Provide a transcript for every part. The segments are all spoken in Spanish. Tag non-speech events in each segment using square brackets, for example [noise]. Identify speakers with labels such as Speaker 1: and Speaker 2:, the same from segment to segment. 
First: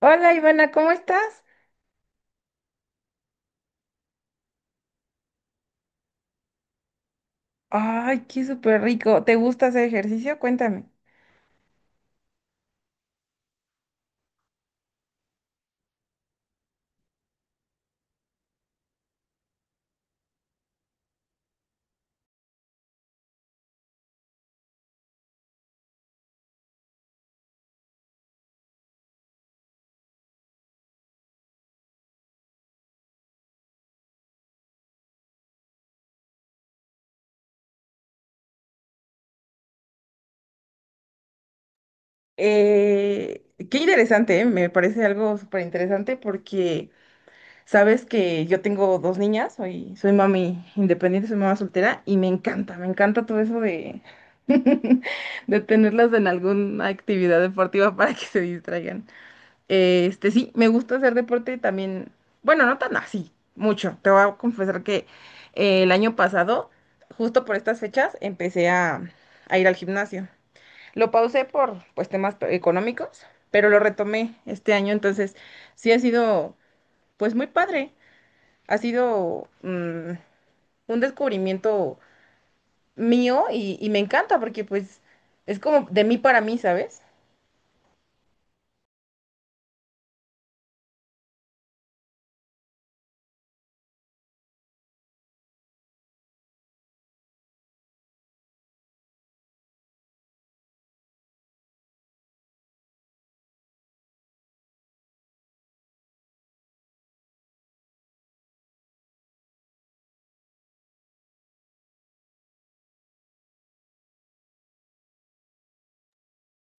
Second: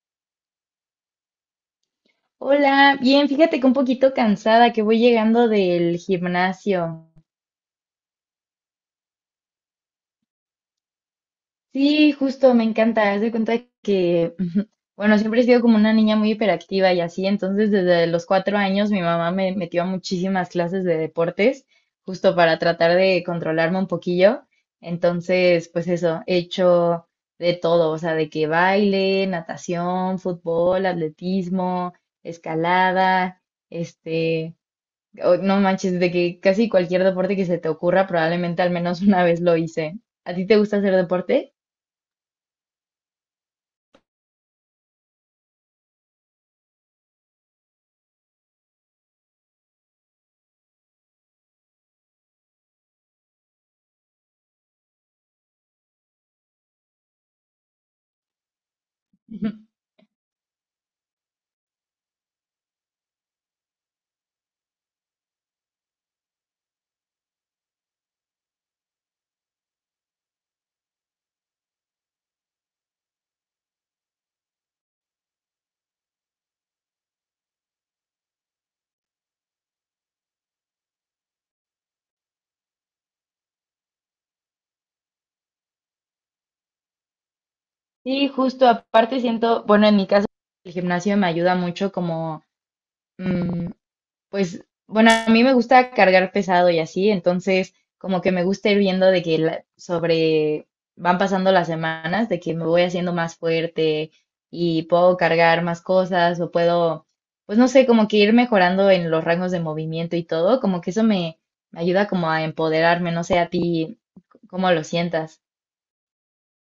Speaker 1: Hola Ivana, ¿cómo estás?
Speaker 2: Hola, bien, fíjate que un poquito cansada que voy llegando del gimnasio.
Speaker 1: Ay, qué súper rico. ¿Te gusta hacer ejercicio? Cuéntame.
Speaker 2: Sí, justo, me encanta. Haz de cuenta que, [laughs] bueno, siempre he sido como una niña muy hiperactiva y así, entonces desde los 4 años mi mamá me metió a muchísimas clases de deportes, justo para tratar de controlarme un poquillo. Entonces, pues eso, he hecho de todo, o sea, de que baile, natación, fútbol, atletismo, escalada, este... No manches, de que casi cualquier deporte que se te ocurra, probablemente al menos una vez lo hice. ¿A ti te gusta hacer deporte?
Speaker 1: Qué interesante, ¿eh? Me parece algo súper interesante porque sabes que yo tengo dos niñas, soy mami independiente, soy mamá soltera y me encanta todo eso [laughs] de tenerlas en alguna actividad deportiva para que se distraigan.
Speaker 2: [laughs]
Speaker 1: Sí, me gusta hacer deporte también. Bueno, no tan así, mucho. Te voy a confesar que el año pasado, justo por estas fechas, empecé a ir al gimnasio. Lo pausé por pues temas económicos, pero lo retomé este año, entonces sí ha sido pues muy padre. Ha sido un descubrimiento mío y me encanta porque pues es como de mí para mí, ¿sabes?
Speaker 2: Sí, justo aparte siento, bueno, en mi caso, el gimnasio me ayuda mucho como pues, bueno, a mí me gusta cargar pesado y así, entonces como que me gusta ir viendo de que sobre van pasando las semanas, de que me voy haciendo más fuerte y puedo cargar más cosas o puedo, pues no sé, como que ir mejorando en los rangos de movimiento y todo, como que eso me, me ayuda como a empoderarme, no sé a ti cómo lo sientas.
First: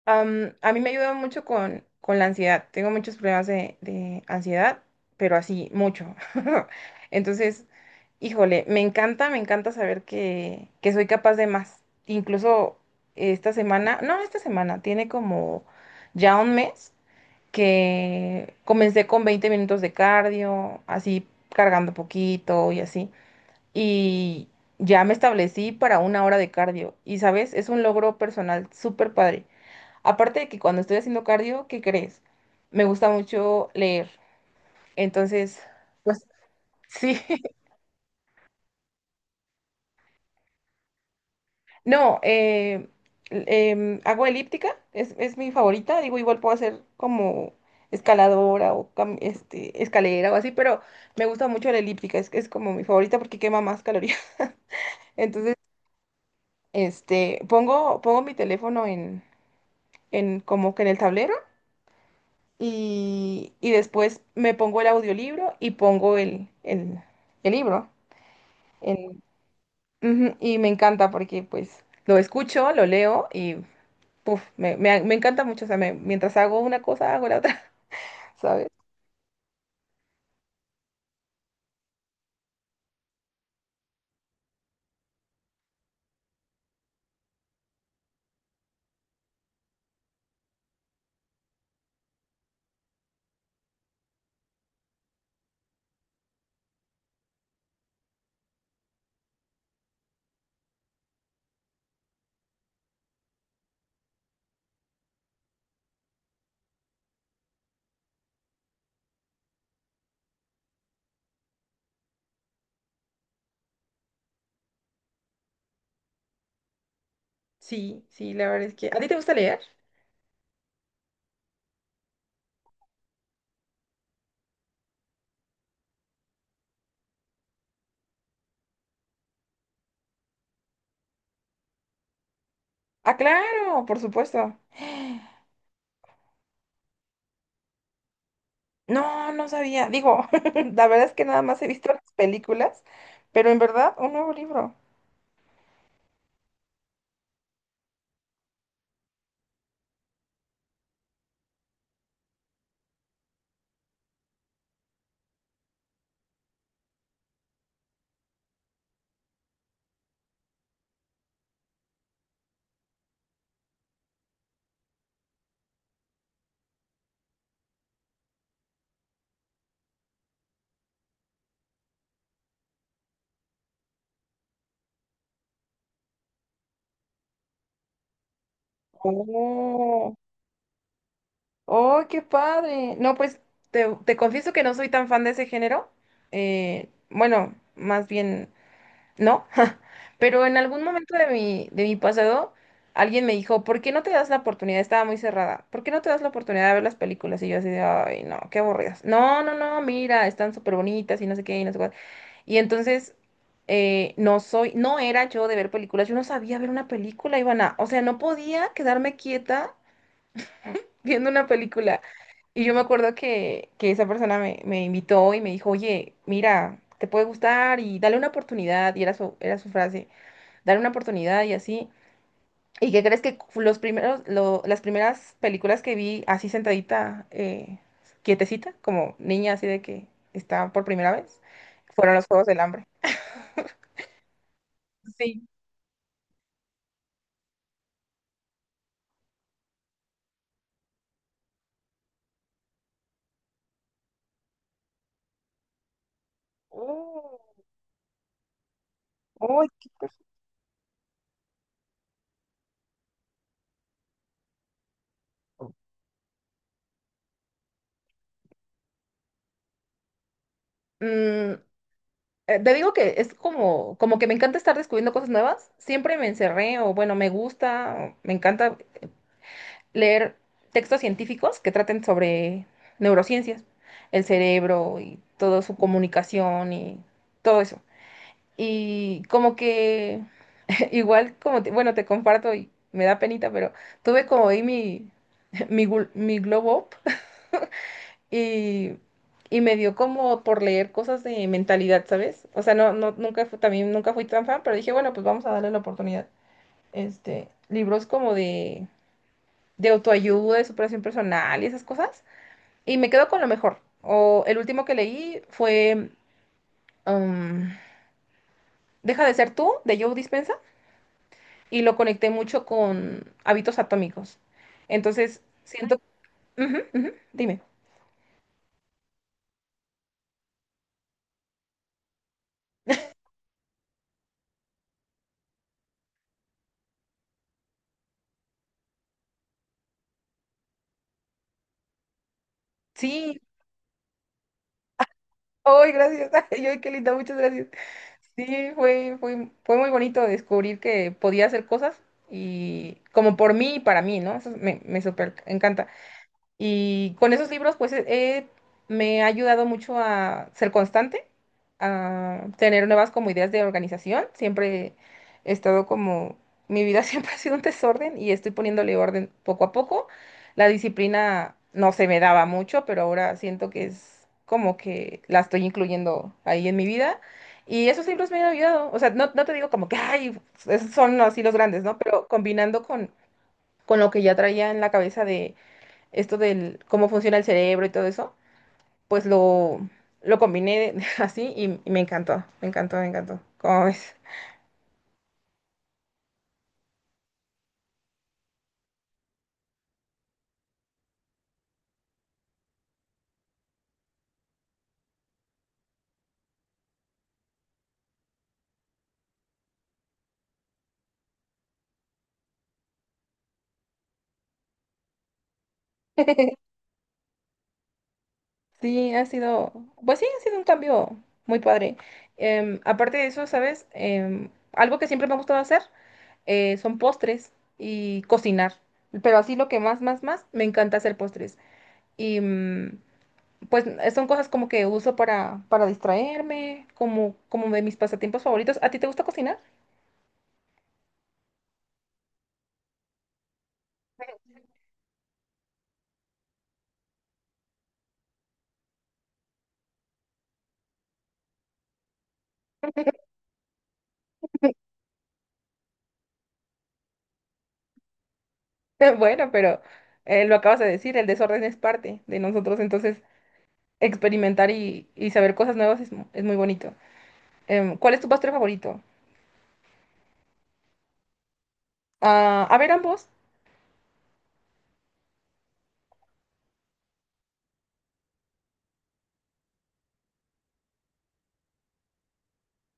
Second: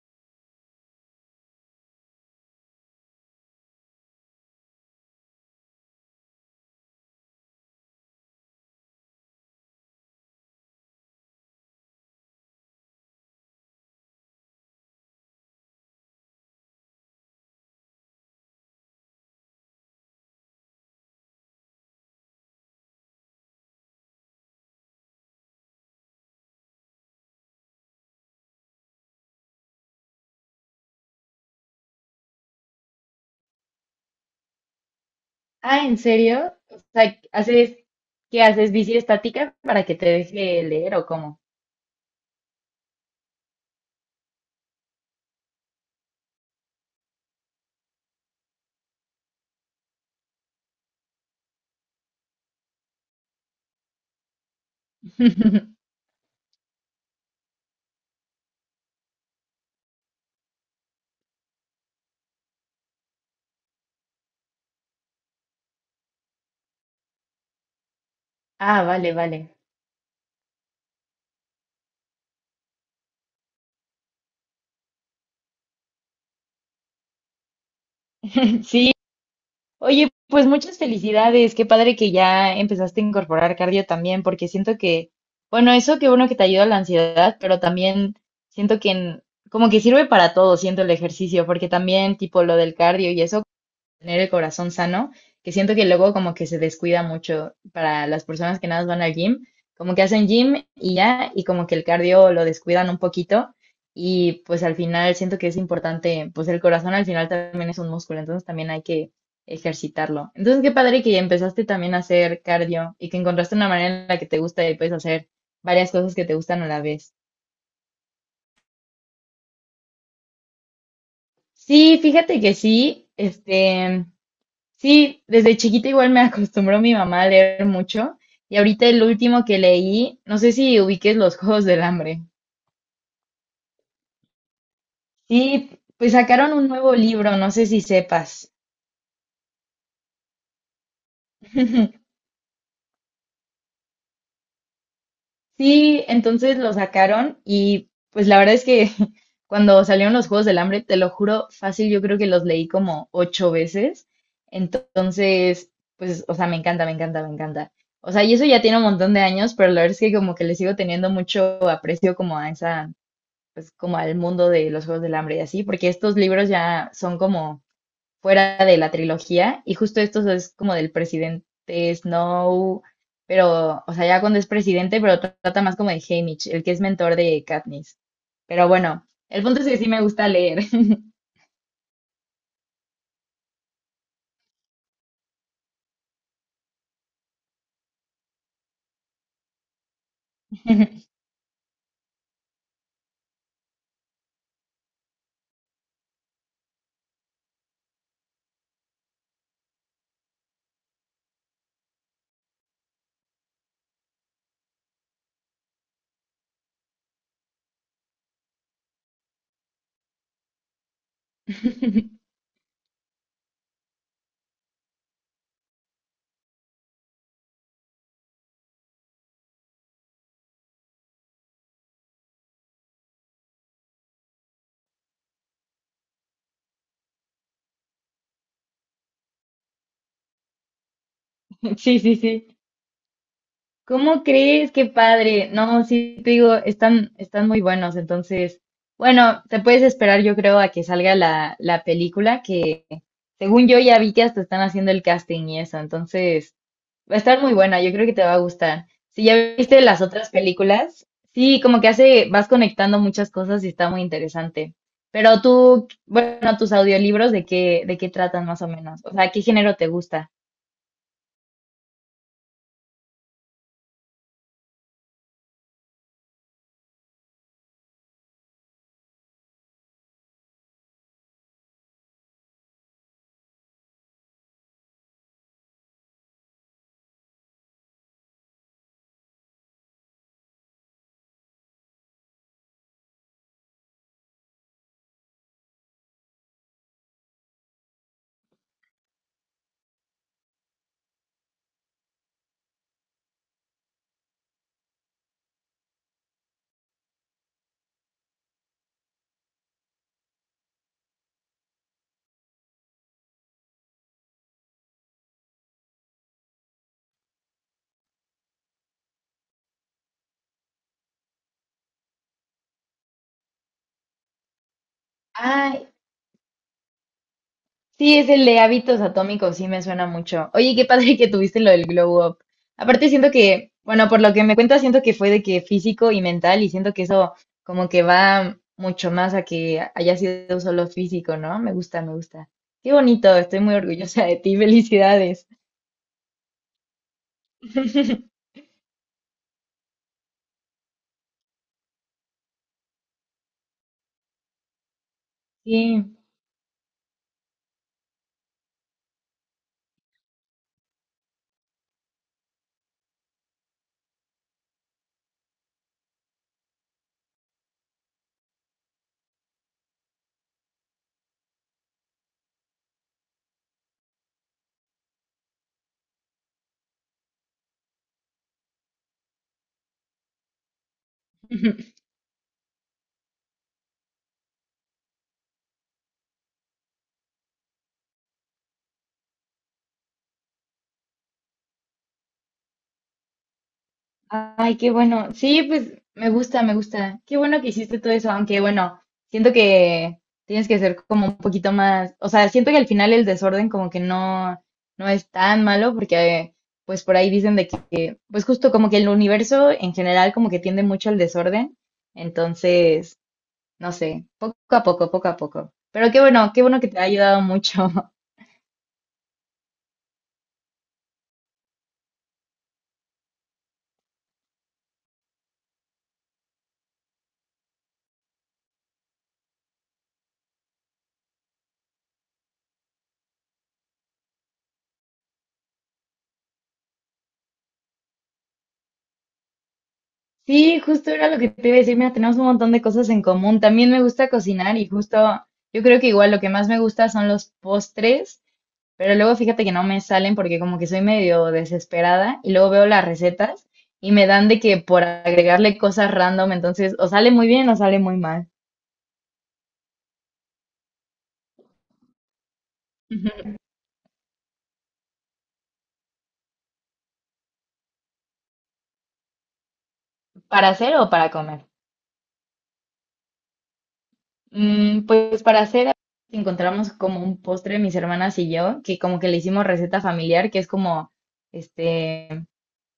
Speaker 1: A mí me ayuda mucho con la ansiedad. Tengo muchos problemas de ansiedad, pero así, mucho. [laughs] Entonces, híjole, me encanta saber que soy capaz de más. Incluso esta semana, no, esta semana, tiene como ya un mes que comencé con 20 minutos de cardio, así cargando poquito y así. Y ya me establecí para una hora de cardio. Y sabes, es un logro personal súper padre. Aparte de que cuando estoy haciendo cardio, ¿qué crees? Me gusta mucho leer. Entonces,
Speaker 2: Ah, ¿en
Speaker 1: pues
Speaker 2: serio? O sea,
Speaker 1: sí. [laughs]
Speaker 2: ¿haces, qué haces, bici estática para que te deje leer o cómo?
Speaker 1: No, hago elíptica, es mi favorita. Digo, igual puedo hacer como escaladora o escalera o así, pero me gusta mucho la elíptica, es como mi favorita porque quema más calorías. [laughs] Entonces,
Speaker 2: [laughs]
Speaker 1: pongo mi teléfono en como que en el tablero y después me pongo el audiolibro y pongo el libro.
Speaker 2: Ah, vale,
Speaker 1: en-
Speaker 2: vale.
Speaker 1: Ujú, y me encanta porque pues lo escucho, lo leo y puf, me encanta mucho. O sea, mientras hago una cosa, hago la otra, [laughs]
Speaker 2: [laughs]
Speaker 1: ¿sabes?
Speaker 2: Sí, oye, pues muchas felicidades. Qué padre que ya empezaste a incorporar cardio también, porque siento que, bueno, eso que uno que te ayuda a la ansiedad, pero también siento que como que sirve para todo, siento el ejercicio, porque también tipo lo del cardio y eso tener el corazón sano, que siento que luego como que se descuida mucho para las personas que nada más van al gym, como que hacen gym y ya, y como que el cardio lo descuidan un poquito. Y pues al final siento que es importante, pues el corazón al final también es un músculo, entonces también hay que ejercitarlo. Entonces qué padre que empezaste también a hacer cardio y que encontraste una manera en la que te gusta y puedes hacer varias cosas que te gustan a la vez.
Speaker 1: Sí, sí, la verdad es que... ¿A ti te gusta leer?
Speaker 2: Sí, fíjate que sí, sí, desde chiquita igual me acostumbró mi mamá a leer mucho. Y ahorita el último que leí, no sé si ubiques Los Juegos del Hambre.
Speaker 1: Ah, claro, por supuesto.
Speaker 2: Sí, pues sacaron un nuevo libro, no sé si sepas.
Speaker 1: No, no sabía. Digo, [laughs] la verdad es que nada más he
Speaker 2: [laughs]
Speaker 1: visto las películas, pero en verdad, un nuevo libro.
Speaker 2: Sí, entonces lo sacaron y pues la verdad es que [laughs] cuando salieron los Juegos del Hambre, te lo juro, fácil, yo creo que los leí como ocho veces. Entonces, pues, o sea, me encanta, me encanta, me encanta. O sea, y eso ya tiene un montón de años, pero la verdad es que como que le sigo teniendo mucho aprecio como a esa pues como al mundo de los Juegos del Hambre y así, porque estos libros ya son como fuera de la trilogía y justo estos es como del presidente Snow, pero, o sea, ya cuando es presidente, pero trata más como de Haymitch, el que es mentor de Katniss. Pero bueno, el punto es que sí me
Speaker 1: Oh.
Speaker 2: gusta leer.
Speaker 1: ¡Oh, qué padre! No, pues te confieso que no soy tan fan de ese género. Bueno, más bien no. [laughs] Pero en algún
Speaker 2: [laughs]
Speaker 1: momento de mi pasado, alguien me dijo, ¿por qué no te das la oportunidad? Estaba muy cerrada. ¿Por qué no te das la oportunidad de ver las películas? Y yo así de, ay, no, qué aburridas. No, no, no, mira, están súper bonitas y no sé qué y no sé cuál. Y entonces, no soy, no era yo de ver películas. Yo no sabía ver una película, Ivana. O sea, no podía quedarme quieta viendo una película. Y yo me acuerdo que esa persona me invitó y me dijo, oye, mira, te puede gustar y dale una oportunidad. Y era su frase, dale una oportunidad y así. ¿Y qué crees que las primeras películas que vi así sentadita, quietecita, como niña así de que está por primera vez,
Speaker 2: Sí,
Speaker 1: fueron
Speaker 2: sí,
Speaker 1: los Juegos
Speaker 2: sí.
Speaker 1: del Hambre?
Speaker 2: ¿Cómo crees? Qué
Speaker 1: Sí.
Speaker 2: padre. No, sí, te digo, están muy buenos. Entonces, bueno, te puedes esperar, yo creo, a que salga la película, que según yo ya vi que hasta están haciendo el casting y eso, entonces va a estar
Speaker 1: Oh,
Speaker 2: muy buena, yo creo que te va a gustar. Si ya viste las otras películas, sí, como que hace, vas conectando muchas cosas y está muy interesante. Pero tú, bueno, tus audiolibros, ¿de qué tratan más o menos? O sea, ¿qué género te gusta?
Speaker 1: oh. Te digo que es como, como que me encanta estar descubriendo cosas nuevas. Siempre me encerré, o bueno, me gusta, o me encanta leer textos científicos que traten sobre neurociencias, el cerebro y toda su comunicación y todo eso. Y como que, [laughs] igual como, bueno, te comparto y me da penita, pero tuve como ahí [laughs] mi globo y, y me dio como por leer cosas de mentalidad, ¿sabes? O sea, no, no, nunca fui, también nunca fui tan fan, pero dije, bueno, pues vamos a darle la oportunidad. Libros como de autoayuda, de superación personal y esas cosas. Y me quedo con lo mejor. O el último que leí fue um, Deja de ser tú, de Joe Dispensa y lo conecté mucho con hábitos atómicos. Entonces, siento... Ujú, ujú, dime.
Speaker 2: Sí, es el de hábitos atómicos, sí me suena mucho. Oye, qué padre que tuviste lo del glow up. Aparte siento que, bueno, por lo que me cuentas, siento que fue de que físico y mental y siento que eso como que va mucho más a que haya sido solo físico, ¿no? Me gusta, me gusta. Qué bonito,
Speaker 1: Sí.
Speaker 2: estoy muy orgullosa de ti, felicidades.
Speaker 1: ¡Ay, gracias! [laughs] ¡Ay, ay, qué linda! Muchas gracias.
Speaker 2: [laughs]
Speaker 1: Sí, fue muy bonito descubrir que podía hacer cosas y como por mí y para mí, ¿no? Eso me súper encanta.
Speaker 2: Sí.
Speaker 1: Y con esos libros, pues me ha ayudado mucho a ser constante, a tener nuevas como ideas de organización. Siempre he estado como, mi vida [laughs] siempre ha sido un desorden y estoy poniéndole orden poco a poco. La disciplina no se me daba mucho, pero ahora siento que es como que la estoy incluyendo ahí en mi vida. Y esos libros me han ayudado. O sea, no, no te digo como que, ay, esos son así los grandes, ¿no? Pero combinando con lo que ya traía en la cabeza de esto del cómo funciona el cerebro y todo eso, pues lo combiné [laughs] así y me encantó, me encantó, me encantó. ¿Cómo ves?
Speaker 2: Ay, qué bueno. Sí, pues me gusta, me gusta. Qué bueno que hiciste todo eso, aunque bueno, siento que tienes que ser como un poquito más, o sea, siento que al final el desorden como que no, no es tan malo porque pues por ahí dicen de que, pues justo como que el universo en general como que tiende mucho al desorden, entonces, no sé, poco a poco, poco a poco. Pero qué
Speaker 1: [laughs]
Speaker 2: bueno que te ha ayudado mucho. [laughs]
Speaker 1: Sí, ha sido, pues sí, ha sido un cambio muy padre. Aparte de eso, ¿sabes? Algo que siempre me ha gustado hacer son postres y cocinar. Pero así lo que más, más, más, me encanta hacer postres. Y pues son cosas como que uso para distraerme, como de mis pasatiempos favoritos. ¿A ti te gusta cocinar?
Speaker 2: Sí, justo era lo que te iba a decir. Mira, tenemos un montón de cosas en común. También me gusta cocinar y justo yo creo que igual lo que más me gusta son los postres, pero luego fíjate que no me salen porque como que soy medio desesperada y luego veo las
Speaker 1: [laughs]
Speaker 2: recetas y me dan de que por agregarle cosas random, entonces o sale muy bien o sale muy mal.
Speaker 1: [laughs] Bueno, pero lo acabas de decir, el desorden es parte de nosotros, entonces
Speaker 2: [laughs]
Speaker 1: experimentar y saber cosas nuevas es muy bonito. ¿Cuál es tu postre favorito?
Speaker 2: ¿Para hacer o para comer?
Speaker 1: Ah, a ver, ambos.
Speaker 2: Mm, pues para hacer encontramos como un postre mis hermanas y yo, que como que le hicimos receta familiar, que es como este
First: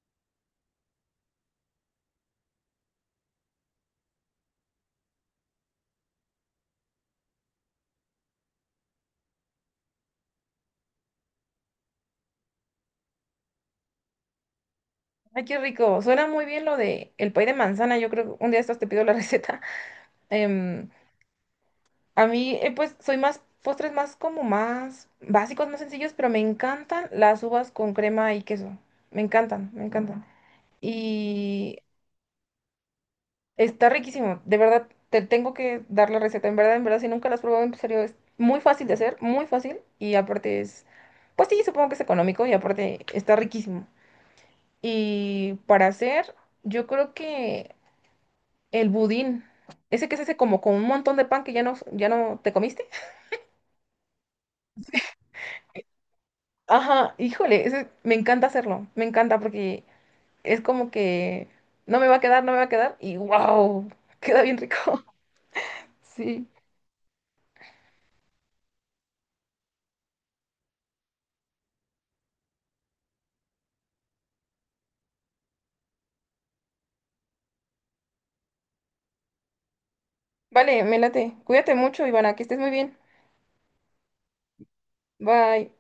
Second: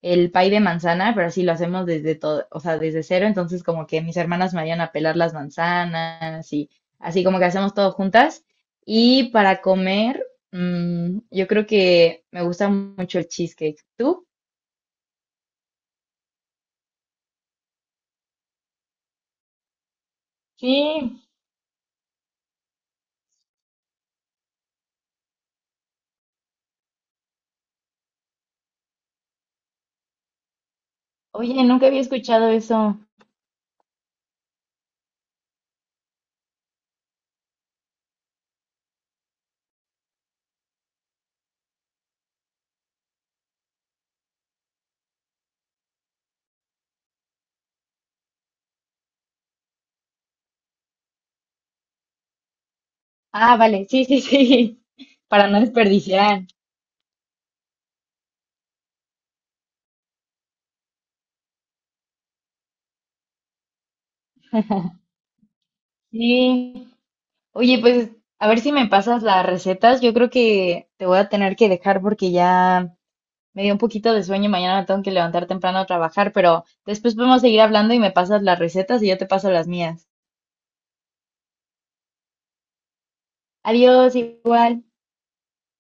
Speaker 2: el pay de manzana, pero así lo hacemos desde todo, o sea, desde cero, entonces como que mis hermanas me ayudan a pelar las manzanas y así como que hacemos todo juntas. Y para comer, mm, yo creo que me gusta mucho el cheesecake. ¿Tú?
Speaker 1: Ay, qué rico. Suena muy bien lo de el pay de manzana. Yo creo que un día de estos te pido la [laughs] receta.
Speaker 2: Sí,
Speaker 1: Em, a mí, pues, soy más postres más como más básicos, más sencillos, pero me encantan las uvas con crema y queso. Me encantan, me encantan.
Speaker 2: oye,
Speaker 1: Y
Speaker 2: nunca había escuchado eso.
Speaker 1: está riquísimo, de verdad, te tengo que dar la receta, en verdad, si nunca la has probado, en serio, es muy fácil de hacer, muy fácil, y aparte es, pues sí, supongo que es económico, y aparte está riquísimo. Y para hacer, yo creo que el budín, ese que se hace como con un montón de pan que ya no te comiste.
Speaker 2: Ah, vale, sí, sí, sí, [laughs] para no desperdiciar.
Speaker 1: Ajá, híjole, ese, me encanta hacerlo, me encanta porque es como que no me va a quedar, no me va a quedar, y wow, queda bien rico, [laughs] sí.
Speaker 2: Sí, oye, pues a ver si me pasas las recetas. Yo creo que te voy a tener que dejar porque ya me dio un poquito de sueño y mañana me tengo que levantar temprano a trabajar, pero después podemos seguir hablando y me pasas las recetas y yo te paso las mías.
Speaker 1: Vale, me late, cuídate mucho, Ivana, que estés muy bien.
Speaker 2: Adiós, igual.
Speaker 1: Bye.